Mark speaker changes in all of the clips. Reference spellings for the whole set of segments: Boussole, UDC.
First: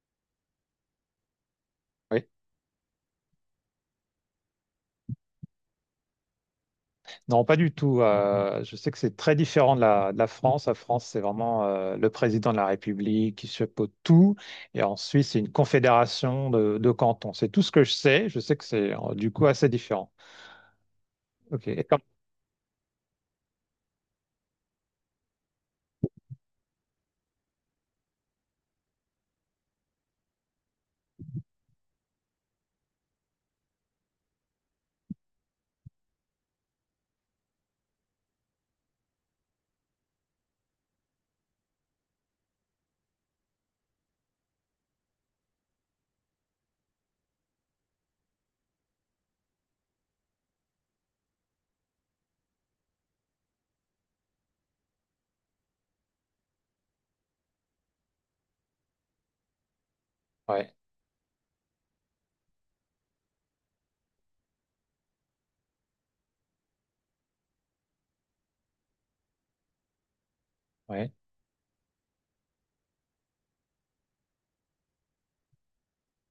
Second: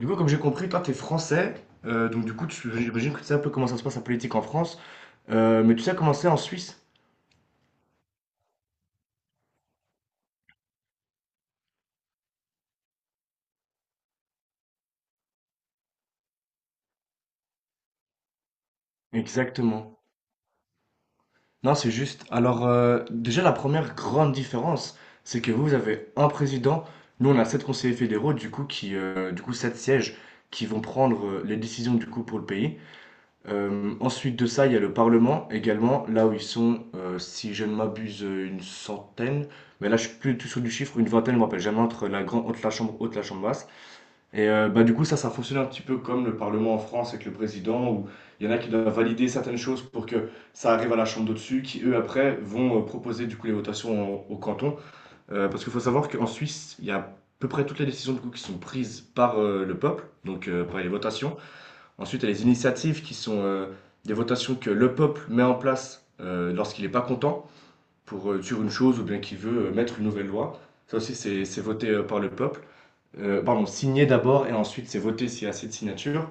Speaker 1: Du coup, comme j'ai compris, toi, t'es français, donc
Speaker 2: Oui.
Speaker 1: du coup, j'imagine que tu sais un peu comment ça se passe la politique en France, mais tu sais comment c'est en Suisse?
Speaker 2: Non, pas du tout. Je sais que c'est très différent de la France. La France, c'est vraiment le président de la République qui chapeaute tout. Et en Suisse, c'est une confédération de cantons. C'est tout ce que je sais. Je sais que c'est du coup assez
Speaker 1: Exactement.
Speaker 2: différent. Ok.
Speaker 1: Non, c'est juste. Alors, déjà, la première grande différence, c'est que vous avez un président, nous, on a sept conseillers fédéraux, du coup, sept sièges qui vont prendre les décisions, du coup, pour le pays. Ensuite de ça, il y a le Parlement également, là où ils sont, si je ne m'abuse, une centaine, mais là, je suis plus du tout sûr du chiffre, une vingtaine, je ne me rappelle jamais, entre la chambre haute, la chambre basse. Et du coup, ça fonctionne un petit peu comme le parlement en France avec le président où il y en a qui doivent valider certaines choses pour que ça arrive à la chambre d'au-dessus qui, eux, après, vont, proposer du coup les votations au canton. Parce qu'il faut savoir qu'en Suisse, il y a à peu près toutes les décisions du coup qui sont prises par, le peuple, donc
Speaker 2: Ouais,
Speaker 1: par les votations. Ensuite, il y a les initiatives qui sont, des votations que le peuple met en place, lorsqu'il n'est pas content pour, sur une chose ou bien qu'il veut, mettre une nouvelle loi. Ça
Speaker 2: ouais.
Speaker 1: aussi, c'est voté, par le peuple, pardon, signé d'abord et ensuite c'est voté s'il y a assez de signatures.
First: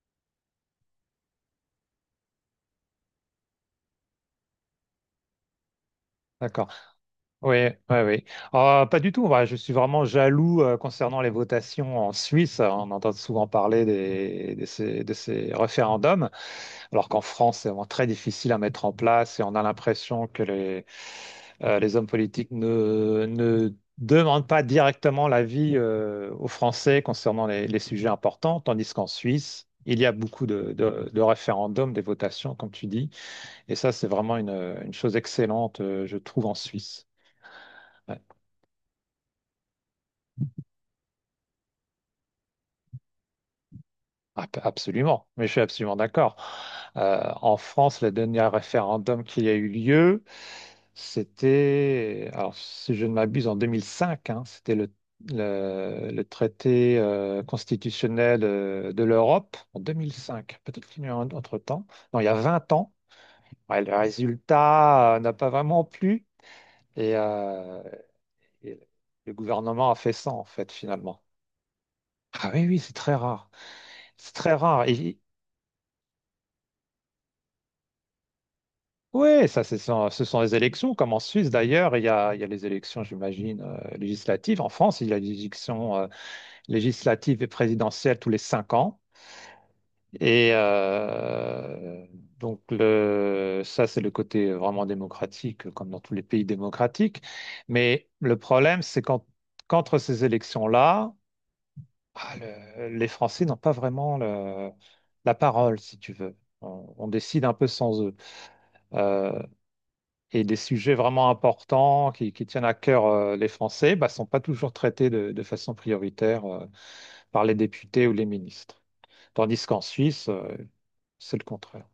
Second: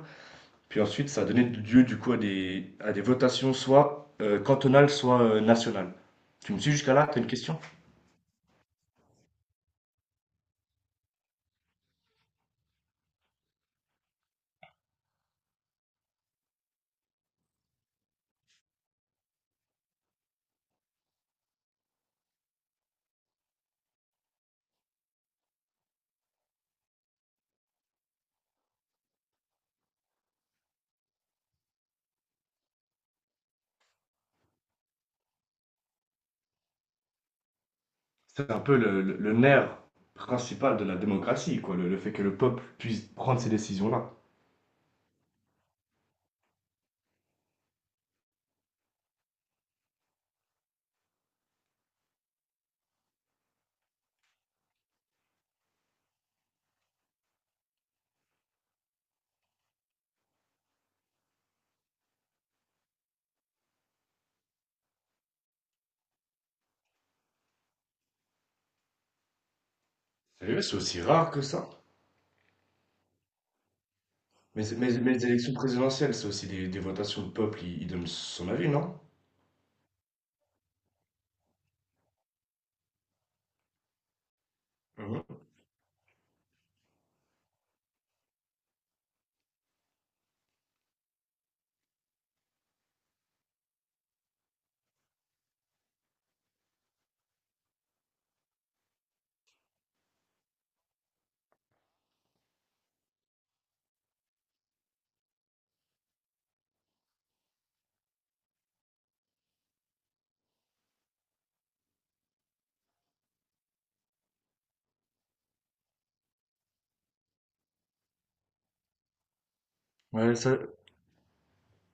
Speaker 1: Puis ensuite, ça a donné lieu du coup à à des votations soit cantonales, soit nationales. Tu me
Speaker 2: D'accord.
Speaker 1: suis jusqu'à là, t'as une question?
Speaker 2: Oui, oui, oui. Pas du tout. Moi, je suis vraiment jaloux concernant les votations en Suisse. On entend souvent parler de ces référendums. Alors qu'en France, c'est vraiment très difficile à mettre en place et on a l'impression que les hommes politiques ne demandent pas directement l'avis aux Français concernant les sujets importants, tandis qu'en Suisse, il y a beaucoup de référendums, des votations, comme tu dis, et ça, c'est vraiment une chose excellente, je trouve, en Suisse. Ouais.
Speaker 1: C'est un peu le nerf principal de la démocratie, quoi, le fait que le peuple puisse prendre ces décisions-là.
Speaker 2: Absolument, mais je suis absolument d'accord. En France, le dernier référendum qui a eu lieu, c'était, alors si je ne m'abuse, en 2005, hein, c'était le traité constitutionnel de l'Europe en 2005. Peut-être qu'il y a eu un autre temps. Non, il y a 20 ans. Ouais, le résultat n'a pas vraiment plu et, euh, et le gouvernement a fait ça, en
Speaker 1: Sérieux,
Speaker 2: fait,
Speaker 1: c'est aussi
Speaker 2: finalement.
Speaker 1: rare que ça.
Speaker 2: Ah oui, oui, c'est très rare. C'est très
Speaker 1: Mais, c'est-
Speaker 2: rare.
Speaker 1: mais, mais les élections présidentielles, c'est aussi des votations. Le peuple, il donne son avis, non?
Speaker 2: Oui, ça, ce sont les élections, comme en Suisse d'ailleurs, il y a les élections, j'imagine, législatives. En France, il y a les
Speaker 1: Mhm.
Speaker 2: élections législatives et présidentielles tous les 5 ans. Et donc, ça, c'est le côté vraiment démocratique, comme dans tous les pays démocratiques. Mais le problème, c'est qu'entre ces élections-là, ah, les Français n'ont pas vraiment la parole, si tu veux. On décide un peu sans eux. Euh, et des sujets vraiment importants qui tiennent à cœur les Français ne sont pas toujours traités de façon prioritaire par les députés ou les ministres. Tandis qu'en Suisse,
Speaker 1: Ouais, ça.
Speaker 2: c'est le contraire.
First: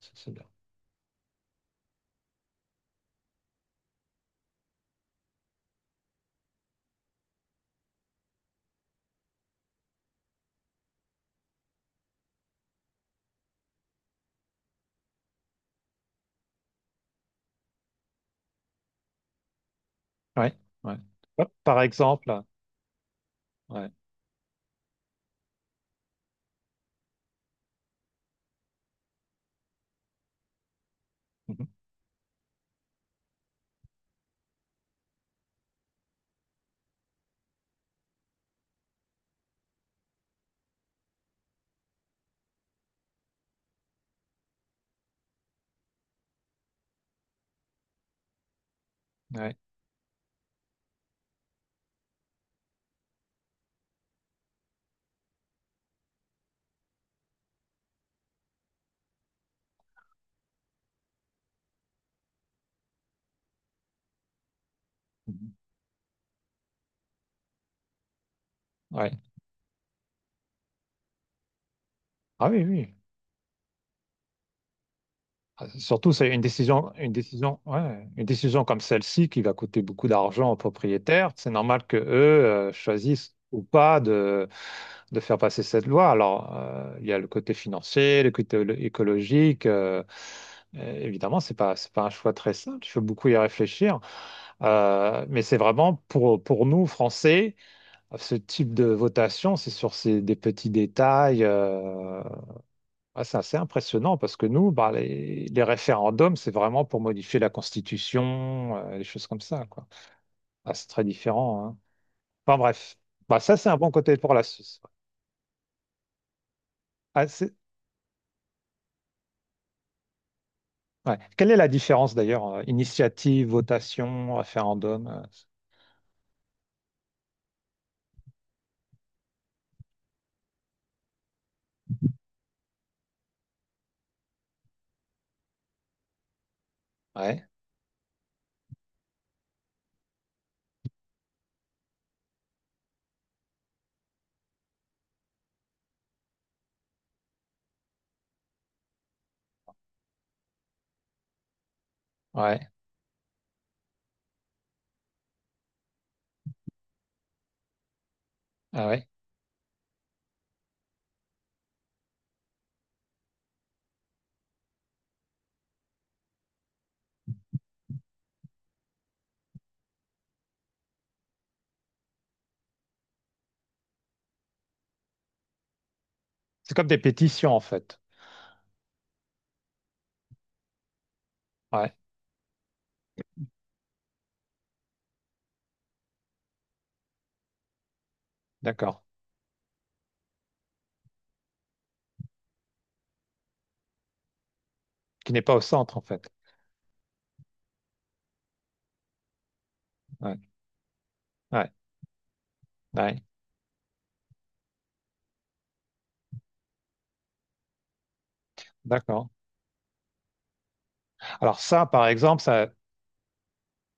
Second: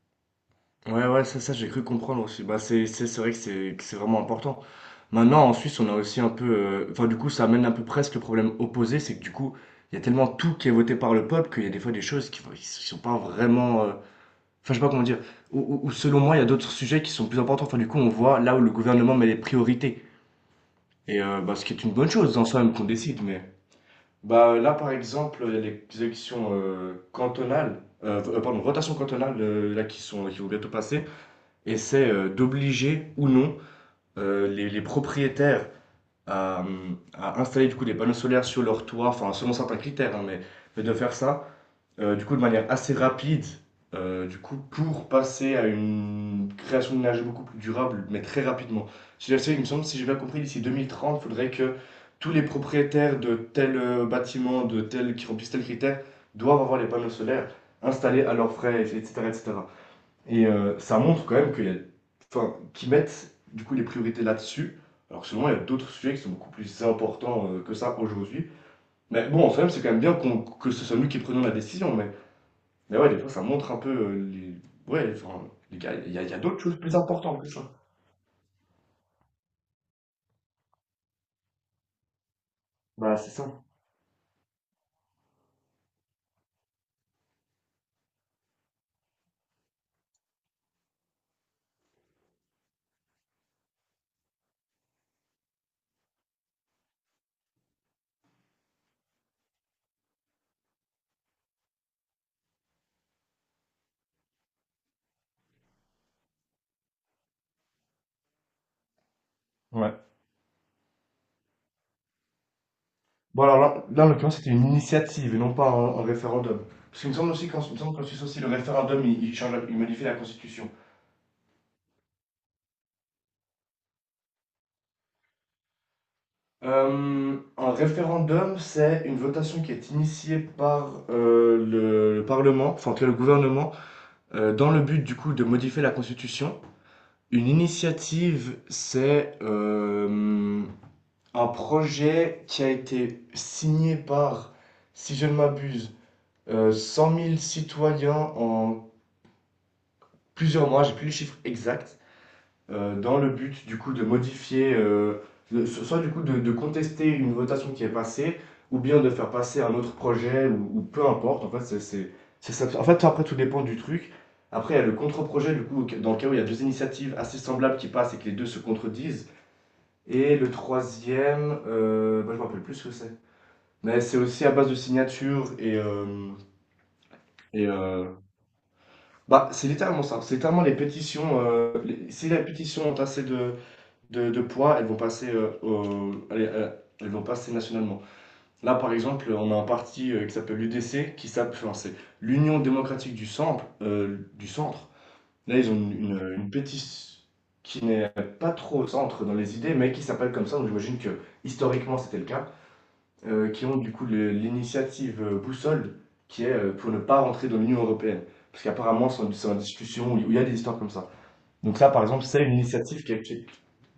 Speaker 2: Ça, c'est bien.
Speaker 1: Ouais, ouais, ça j'ai cru comprendre aussi. Bah, c'est vrai que c'est vraiment important. Maintenant, en Suisse, on a aussi un peu. Enfin, du coup, ça amène un peu presque le problème opposé, c'est que du coup, il y a tellement tout qui est voté par le peuple qu'il y a des fois des choses qui sont pas vraiment. Enfin, je sais pas comment dire. Ou selon moi, il y a d'autres sujets qui sont plus importants. Enfin, du coup, on voit là où le gouvernement met les priorités.
Speaker 2: Ouais, ouais.
Speaker 1: Et
Speaker 2: Hop,
Speaker 1: ce qui
Speaker 2: par
Speaker 1: est une bonne chose
Speaker 2: exemple,
Speaker 1: en soi, même qu'on décide, mais.
Speaker 2: ouais.
Speaker 1: Bah, là, par exemple, il y a les élections cantonales. Pardon, rotations cantonales, là, qui sont, qui vont bientôt passer
Speaker 2: Mhm.
Speaker 1: et c'est d'obliger ou non les propriétaires à, à installer du coup des panneaux solaires sur leur toit, enfin selon certains critères, hein, mais de faire ça du coup de manière assez rapide, du coup pour passer à une création d'énergie beaucoup plus durable, mais très rapidement.
Speaker 2: Ouais.
Speaker 1: Il me semble, si j'ai bien compris, d'ici 2030, il faudrait que tous les propriétaires de tel bâtiment, de tel qui remplissent tel critère, doivent avoir les panneaux solaires installés à leurs frais, etc., etc. Et ça montre quand même qu'il y a enfin, qu'ils mettent, du coup, les priorités là-dessus, alors que selon moi,
Speaker 2: Mhm.
Speaker 1: il y a d'autres sujets qui sont beaucoup plus importants, que ça aujourd'hui.
Speaker 2: Ouais.
Speaker 1: Mais bon, en soi c'est quand même bien qu'on que ce soit nous qui prenions la décision,
Speaker 2: Ah oui, oui.
Speaker 1: mais ouais, des fois, ça montre un peu, ouais, enfin, les gars,
Speaker 2: Surtout, c'est
Speaker 1: il y a d'autres choses plus
Speaker 2: une
Speaker 1: importantes que
Speaker 2: décision,
Speaker 1: ça.
Speaker 2: ouais, une décision comme celle-ci qui va coûter beaucoup d'argent aux propriétaires. C'est normal que eux
Speaker 1: Bah, c'est
Speaker 2: choisissent ou
Speaker 1: ça.
Speaker 2: pas de faire passer cette loi. Alors, il y a le côté financier, le côté écologique. Évidemment, c'est pas un choix très simple. Il faut beaucoup y réfléchir. Mais c'est vraiment pour nous, Français, ce type de votation, c'est sur des petits détails. Ah, c'est assez impressionnant parce que nous, bah, les référendums, c'est vraiment pour modifier la Constitution, les choses comme ça, quoi.
Speaker 1: Ouais.
Speaker 2: Ah, c'est très différent, hein. Enfin bref, bah,
Speaker 1: Bon,
Speaker 2: ça, c'est un bon
Speaker 1: en
Speaker 2: côté pour
Speaker 1: l'occurrence,
Speaker 2: la
Speaker 1: c'était une
Speaker 2: Suisse. Ouais.
Speaker 1: initiative et non pas un référendum. Parce qu'il me
Speaker 2: Ah,
Speaker 1: semble aussi qu'en il me semble qu'en Suisse aussi, le référendum, il change la il modifie la constitution.
Speaker 2: ouais. Quelle est la différence d'ailleurs, initiative, votation, référendum?
Speaker 1: Un référendum, c'est une votation qui est initiée par le Parlement, enfin en tout cas le gouvernement, dans le but du coup de modifier la Constitution. Une
Speaker 2: Ouais,
Speaker 1: initiative, c'est un projet qui a été signé par, si je ne m'abuse, 100 000 citoyens en plusieurs mois, j'ai plus les chiffres exacts.
Speaker 2: ouais,
Speaker 1: Dans le but du coup de modifier, soit du coup de contester une votation qui est passée, ou
Speaker 2: ah
Speaker 1: bien
Speaker 2: ouais.
Speaker 1: de faire passer un autre projet, ou peu importe. En fait, en fait, après, tout dépend du truc. Après, il y a le contre-projet, du coup, dans le cas où il y a deux initiatives assez semblables qui passent et que les deux se contredisent. Et le troisième, je me rappelle plus ce que c'est. Mais c'est aussi à base de signatures et,
Speaker 2: C'est comme des pétitions en
Speaker 1: et
Speaker 2: fait.
Speaker 1: euh, c'est littéralement ça. C'est littéralement les pétitions.
Speaker 2: Ouais,
Speaker 1: Si la pétition ont assez de poids, elles vont passer, elles vont passer nationalement. Là, par
Speaker 2: d'accord.
Speaker 1: exemple, on a un parti, qui s'appelle l'UDC, c'est l'Union démocratique du Centre, du Centre.
Speaker 2: Qui n'est pas
Speaker 1: Là,
Speaker 2: au
Speaker 1: ils ont
Speaker 2: centre en fait.
Speaker 1: une pétition qui n'est pas trop au centre dans les idées, mais qui s'appelle
Speaker 2: Ouais,
Speaker 1: comme ça, donc j'imagine que
Speaker 2: ouais,
Speaker 1: historiquement, c'était le cas,
Speaker 2: ouais,
Speaker 1: qui ont du coup le l'initiative, Boussole, qui est, pour ne pas rentrer dans l'Union européenne. Parce qu'apparemment,
Speaker 2: d'accord.
Speaker 1: c'est en discussion, où il y a des histoires comme ça.
Speaker 2: Alors
Speaker 1: Donc
Speaker 2: ça,
Speaker 1: ça, par
Speaker 2: par
Speaker 1: exemple,
Speaker 2: exemple,
Speaker 1: c'est une
Speaker 2: ça.
Speaker 1: initiative qui est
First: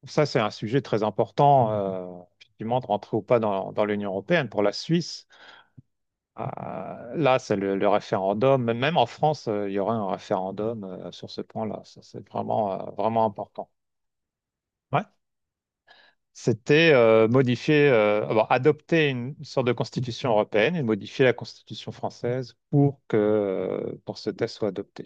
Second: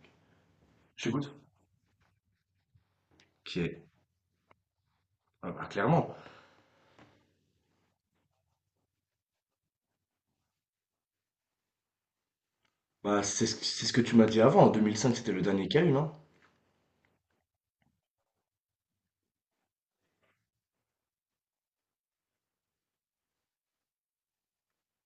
Speaker 2: Ça, c'est un sujet très
Speaker 1: je t'écoute?
Speaker 2: important, effectivement, de rentrer ou pas
Speaker 1: Qui
Speaker 2: dans
Speaker 1: est
Speaker 2: l'Union européenne. Pour la Suisse,
Speaker 1: ah bah, clairement.
Speaker 2: euh, là, c'est le référendum. Même en France, il y aura un référendum sur ce point-là. Ça, c'est vraiment, vraiment important.
Speaker 1: C'est ce que tu m'as dit avant. En
Speaker 2: Ouais.
Speaker 1: 2005, c'était le dernier qu'il y a eu, non?
Speaker 2: C'était modifier, avoir adopter une sorte de constitution européenne et modifier la constitution française pour pour ce texte soit adopté.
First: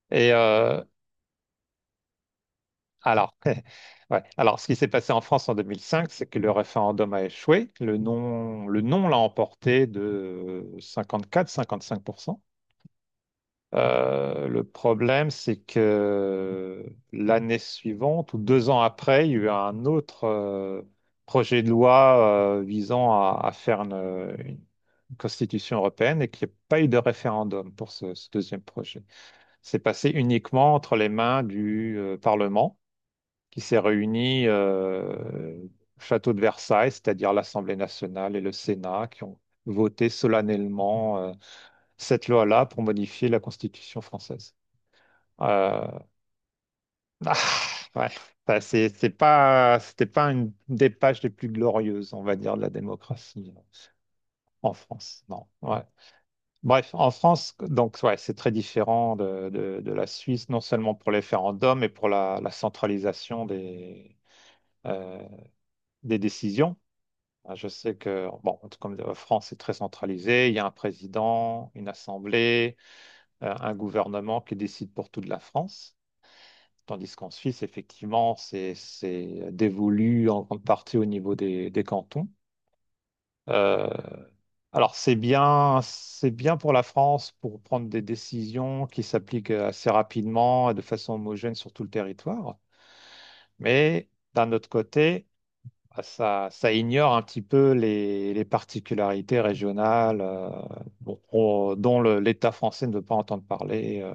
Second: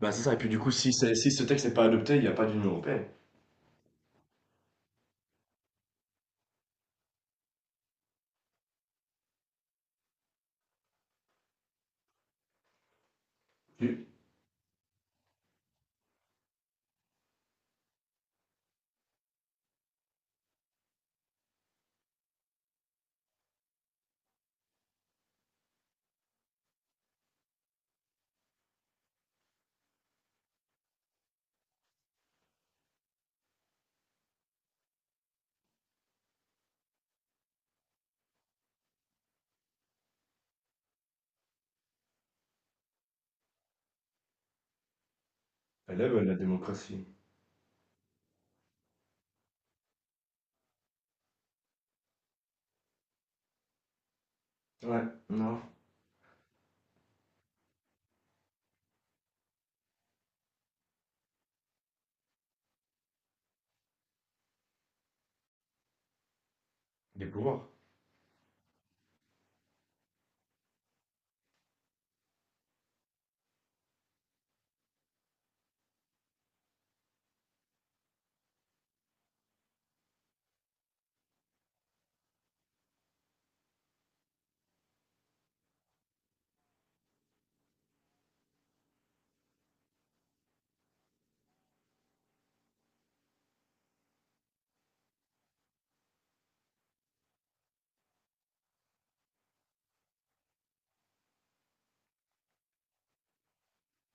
Speaker 1: Bah, c'est
Speaker 2: Et
Speaker 1: ça. Et puis, du coup,
Speaker 2: euh,
Speaker 1: si ce texte n'est pas adopté, il n'y a pas d'Union européenne.
Speaker 2: Alors, ouais. Alors, ce qui s'est passé en France en 2005, c'est que le référendum a échoué. Le non l'a emporté de 54-55%.
Speaker 1: Tu-
Speaker 2: Le problème, c'est que l'année suivante, ou 2 ans après, il y a eu un autre projet de loi visant à faire une constitution européenne et qu'il n'y a pas eu de référendum pour ce deuxième projet. C'est passé uniquement entre les mains du Parlement qui s'est réunie au château de Versailles, c'est-à-dire l'Assemblée nationale et le Sénat, qui ont voté solennellement cette loi-là pour modifier la Constitution française. Euh,
Speaker 1: Elle aime la démocratie.
Speaker 2: ah, ouais. Enfin, c'était pas une des pages les plus glorieuses, on va dire, de la démocratie en
Speaker 1: Ouais,
Speaker 2: France. Non.
Speaker 1: non.
Speaker 2: Ouais. Bref, en France, donc ouais, c'est très différent de la Suisse, non seulement pour les référendums, mais pour la centralisation euh, des décisions.
Speaker 1: Des
Speaker 2: Ah, je
Speaker 1: pouvoirs.
Speaker 2: sais que, bon, comme la France est très centralisée, il y a un président, une assemblée, un gouvernement qui décide pour toute la France. Tandis qu'en Suisse, effectivement, c'est dévolu en grande partie au niveau des cantons. Euh, alors, c'est bien pour la France pour prendre des décisions qui s'appliquent assez rapidement et de façon homogène sur tout le territoire. Mais d'un autre côté, ah, ça ça ignore un petit peu les particularités régionales bon, dont l'État français ne veut pas entendre parler,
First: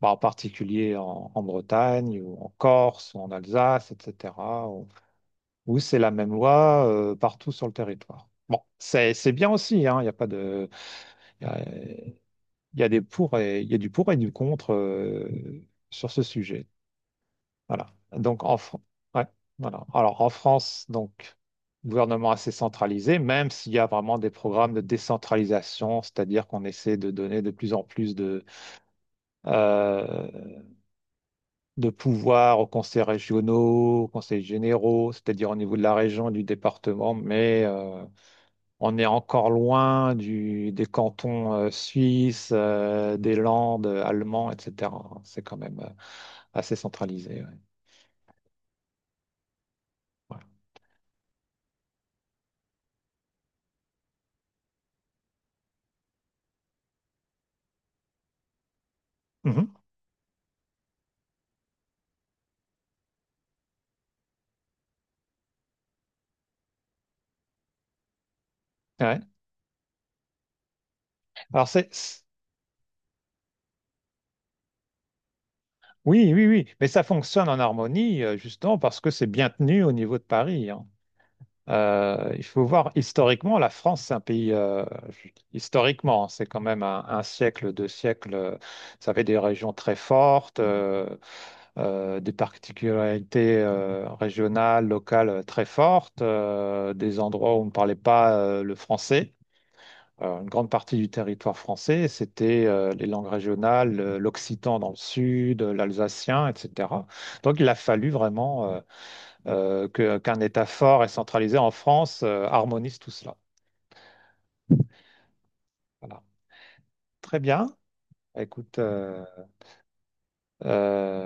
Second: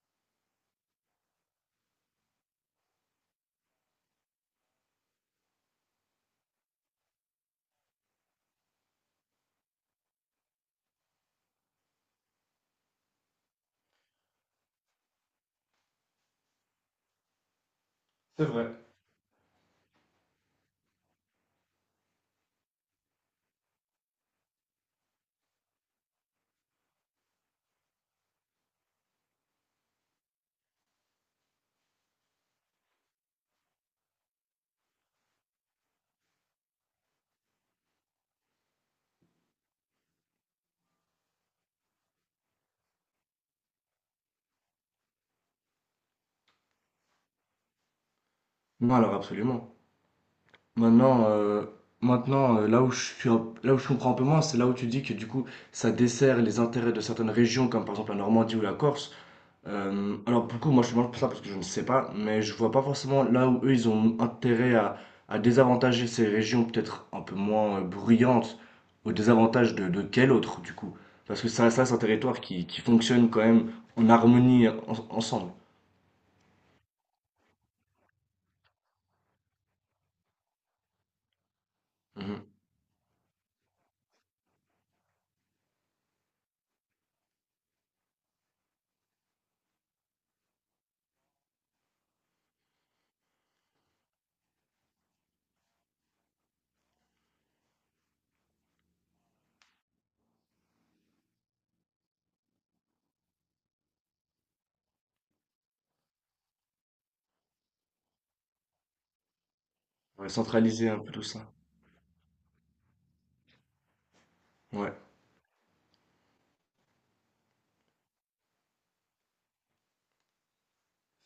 Speaker 2: bah, en particulier en Bretagne ou en Corse ou en Alsace, etc., où, où c'est la même loi partout sur le territoire. Bon, c'est bien aussi, hein, il y a pas de, il y a, il y a il y a du pour et du contre sur ce sujet. Voilà. Donc
Speaker 1: C'est vrai.
Speaker 2: Ouais, voilà. Alors en France, donc gouvernement assez centralisé, même s'il y a vraiment des programmes de décentralisation, c'est-à-dire qu'on essaie de donner de plus en plus euh, de pouvoir aux conseils régionaux, aux conseils généraux, c'est-à-dire au niveau de la région, du département, mais on est encore loin des cantons suisses, des Landes, allemands, etc. C'est quand même assez centralisé. Ouais.
Speaker 1: Non, alors, absolument.
Speaker 2: Voilà.
Speaker 1: Maintenant, euh, maintenant là où je suis là où je comprends un peu moins, c'est là où tu dis que, du coup, ça dessert les intérêts de certaines régions, comme par exemple la Normandie ou la Corse.
Speaker 2: Mhm.
Speaker 1: Alors pour le coup, moi je te demande pour ça parce que je ne sais pas, mais je vois pas forcément là où eux ils ont intérêt à désavantager ces régions peut-être un peu moins bruyantes au
Speaker 2: Ouais.
Speaker 1: désavantage de quel autre du coup? Parce que
Speaker 2: Alors
Speaker 1: ça
Speaker 2: c'est
Speaker 1: c'est un territoire qui fonctionne quand même en harmonie ensemble.
Speaker 2: Oui, oui, oui. Mais ça fonctionne en harmonie, justement, parce que c'est bien tenu au niveau de Paris, hein. Il
Speaker 1: Mhm.
Speaker 2: faut voir, historiquement, la France, c'est un pays, historiquement, hein, c'est quand même un siècle, deux siècles, ça avait des régions très fortes, des particularités régionales, locales très fortes, des endroits où on ne parlait pas le français une grande partie du territoire français. C'était les langues régionales, l'occitan dans le sud, l'alsacien, etc. Donc il a fallu vraiment
Speaker 1: Ouais,
Speaker 2: qu'un État
Speaker 1: centraliser un
Speaker 2: fort et
Speaker 1: peu tout ça.
Speaker 2: centralisé en France harmonise tout cela.
Speaker 1: Ouais.
Speaker 2: Voilà. Très bien. Écoute,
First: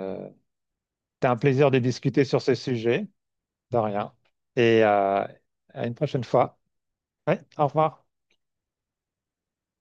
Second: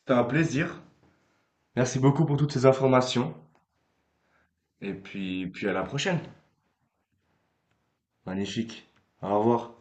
Speaker 1: C'était un plaisir.
Speaker 2: c'était un plaisir de
Speaker 1: Merci
Speaker 2: discuter
Speaker 1: beaucoup pour
Speaker 2: sur
Speaker 1: toutes
Speaker 2: ce
Speaker 1: ces
Speaker 2: sujet.
Speaker 1: informations.
Speaker 2: De rien. Et
Speaker 1: Et puis, puis à la
Speaker 2: à une
Speaker 1: prochaine.
Speaker 2: prochaine fois. Ouais, au revoir.
Speaker 1: Magnifique. Au revoir.